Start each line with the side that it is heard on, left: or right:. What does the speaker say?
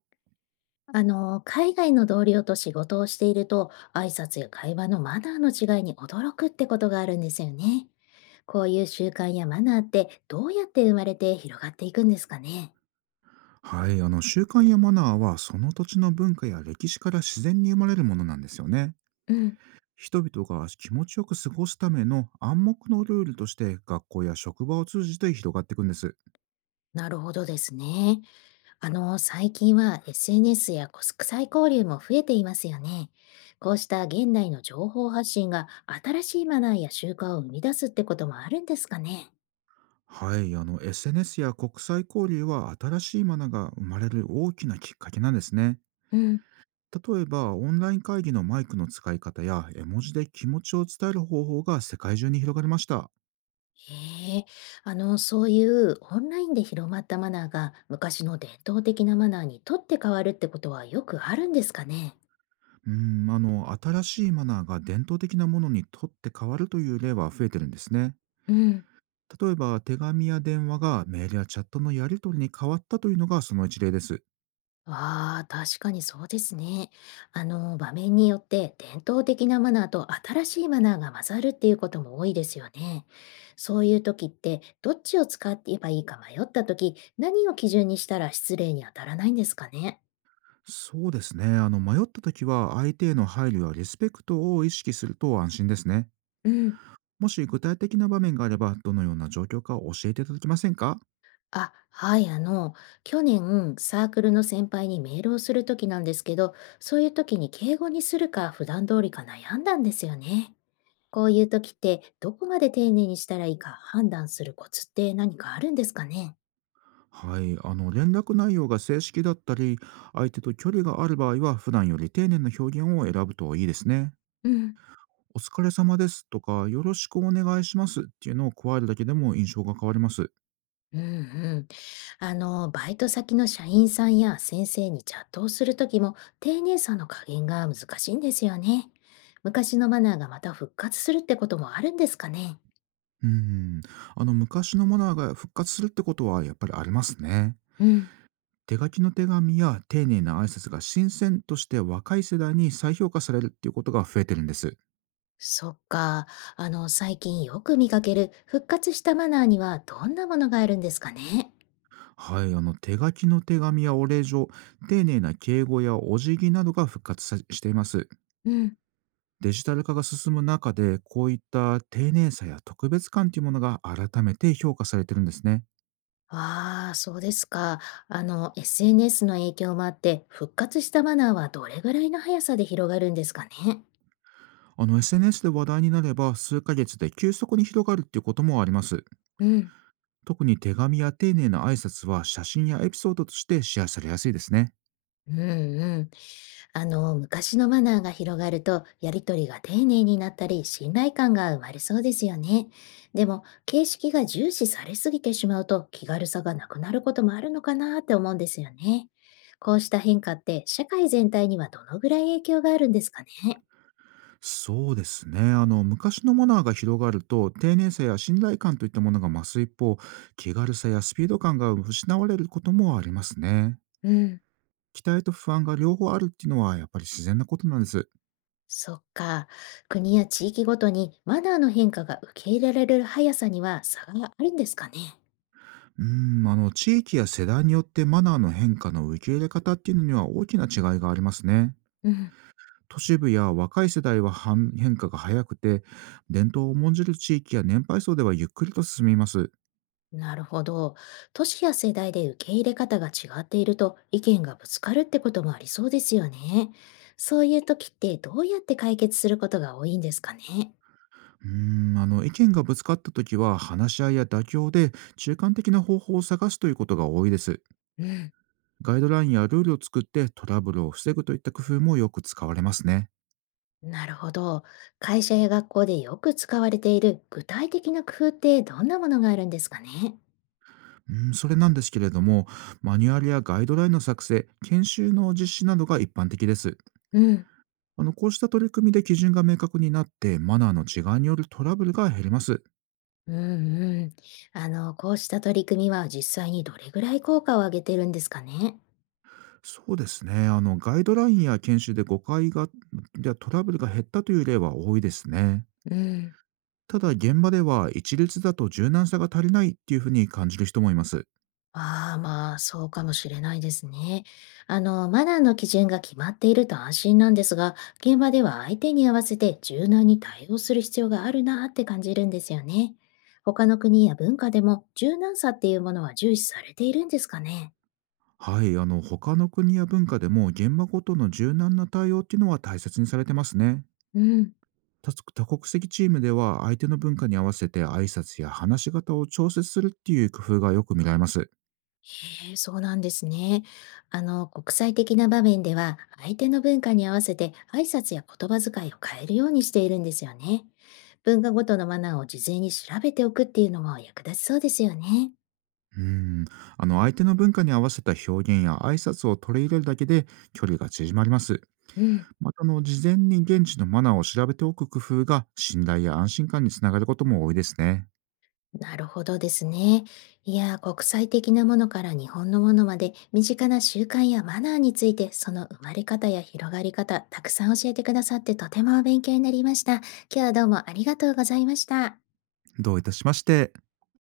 left: 海外の同僚と仕事をしていると、挨拶や会話のマナーの違いに驚くってことがあるんですよね。こういう習慣やマナーってどうやって生まれて広がっていくんですかね。
right: はい、習慣やマナーはその土地の文化や歴史から自然に生まれるものなんですよね。
left: うん、
right: 人々が気持ちよく過ごすための暗黙のルールとして、学校や職場を通じて広がっていくんです。
left: なるほどですね。最近は SNS や国際交流も増えていますよね。こうした現代の情報発信が新しいマナーや習慣を生み出すってこともあるんですかね。
right: はい、SNS や国際交流は新しいマナーが生まれる大きなきっかけなんですね。
left: うん。
right: 例えば、オンライン会議のマイクの使い方や絵文字で気持ちを伝える方法が世界中に広がりました。
left: へえ、そういうオンラインで広まったマナーが昔の伝統的なマナーにとって変わるってことはよくあるんですかね。
right: うん、新しいマナーが伝統的なものにとって変わるという例は増えてるんですね。
left: うん。
right: 例えば、手紙や電話がメールやチャットのやり取りに変わったというのが、その一例です。
left: ああ、確かにそうですね。場面によって伝統的なマナーと新しいマナーが混ざるっていうことも多いですよね。そういう時って、どっちを使っていえばいいか迷った時、何を基準にしたら失礼に当たらないんですかね。
right: そうですね。迷った時は、相手への配慮やリスペクトを意識すると安心ですね。
left: うん。
right: もし具体的な場面があれば、どのような状況か教えていただけませんか？
left: あ、はい、去年、サークルの先輩にメールをするときなんですけど、そういうときに敬語にするか普段通りか悩んだんですよね。こういうときって、どこまで丁寧にしたらいいか判断するコツって何かあるんですかね。
right: はい。連絡内容が正式だったり、相手と距離がある場合は、普段より丁寧な表現を選ぶといいですね。
left: うん、
right: お疲れ様ですとか、よろしくお願いしますっていうのを加えるだけでも、印象が変わります。
left: うんうん。バイト先の社員さんや先生にチャットをするときも、丁寧さの加減が難しいんですよね。昔のマナーがまた復活するってこともあるんですかね。
right: うん。昔のマナーが復活するってことは、やっぱりありますね。
left: うん。
right: 手書きの手紙や丁寧な挨拶が新鮮として、若い世代に再評価されるっていうことが増えてるんです。
left: そっか。最近よく見かける復活したマナーにはどんなものがあるんですかね。
right: はい、手書きの手紙やお礼状、丁寧な敬語やお辞儀などが復活さしています。
left: うん、
right: デジタル化が進む中で、こういった丁寧さや特別感というものが改めて評価されてるんですね。
left: ああ、そうですか。あの、SNS の影響もあって、復活したマナーはどれぐらいの速さで広がるんですかね。
right: SNS で話題になれば、数ヶ月で急速に広がるっていうこともあります。
left: うん
right: 特に手紙や丁寧な挨拶は、写真やエピソードとしてシェアされやすいですね。
left: うんうん。昔のマナーが広がると、やりとりが丁寧になったり、信頼感が生まれそうですよね。でも、形式が重視されすぎてしまうと、気軽さがなくなることもあるのかなって思うんですよね。こうした変化って、社会全体にはどのぐらい影響があるんですかね。
right: そうですね。昔のマナーが広がると、丁寧さや信頼感といったものが増す一方、気軽さやスピード感が失われることもありますね。
left: うん。
right: 期待と不安が両方あるっていうのは、やっぱり自然なことなんです。
left: そっか。国や地域ごとにマナーの変化が受け入れられる速さには差があるんですかね。
right: うーん、地域や世代によってマナーの変化の受け入れ方っていうのには、大きな違いがありますね。
left: うん。
right: 都市部や若い世代は反変化が早くて、伝統を重んじる地域や年配層ではゆっくりと進みます。
left: なるほど。年や世代で受け入れ方が違っていると意見がぶつかるってこともありそうですよね。そういう時ってどうやって解決することが多いんですかね。
right: うーん、意見がぶつかった時は、話し合いや妥協で中間的な方法を探すということが多いです。
left: うん、
right: ガイドラインやルールを作ってトラブルを防ぐといった工夫もよく使われますね。
left: なるほど。会社や学校でよく使われている具体的な工夫ってどんなものがあるんですかね。
right: うん、それなんですけれども、マニュアルやガイドラインの作成、研修の実施などが一般的です。
left: うん、
right: こうした取り組みで基準が明確になって、マナーの違いによるトラブルが減ります。
left: うんうん。こうした取り組みは実際にどれぐらい効果を上げてるんですかね。
right: そうですね。ガイドラインや研修で誤解がやトラブルが減ったという例は多いですね。
left: うん。
right: ただ、現場では一律だと柔軟さが足りないっていうふうに感じる人もいます。
left: ああ、まあ、そうかもしれないですね。マナーの基準が決まっていると安心なんですが、現場では相手に合わせて柔軟に対応する必要があるなって感じるんですよね。他の国や文化でも柔軟さっていうものは重視されているんですかね。
right: はい。他の国や文化でも、現場ごとの柔軟な対応っていうのは大切にされてますね。
left: うん。
right: 多族多国籍チームでは、相手の文化に合わせて挨拶や話し方を調節するっていう工夫がよく見られます。
left: へえ、そうなんですね。国際的な場面では、相手の文化に合わせて挨拶や言葉遣いを変えるようにしているんですよね。文化ごとのマナーを事前に調べておくっていうのも役立ちそうですよね。
right: うん。相手の文化に合わせた表現や挨拶を取り入れるだけで、距離が縮まります。
left: うん、
right: また事前に現地のマナーを調べておく工夫が、信頼や安心感につながることも多いですね。
left: なるほどですね。いや、国際的なものから日本のものまで、身近な習慣やマナーについて、その生まれ方や広がり方、たくさん教えてくださってとても勉強になりました。今日はどうもありがとうございました。
right: どういたしまして。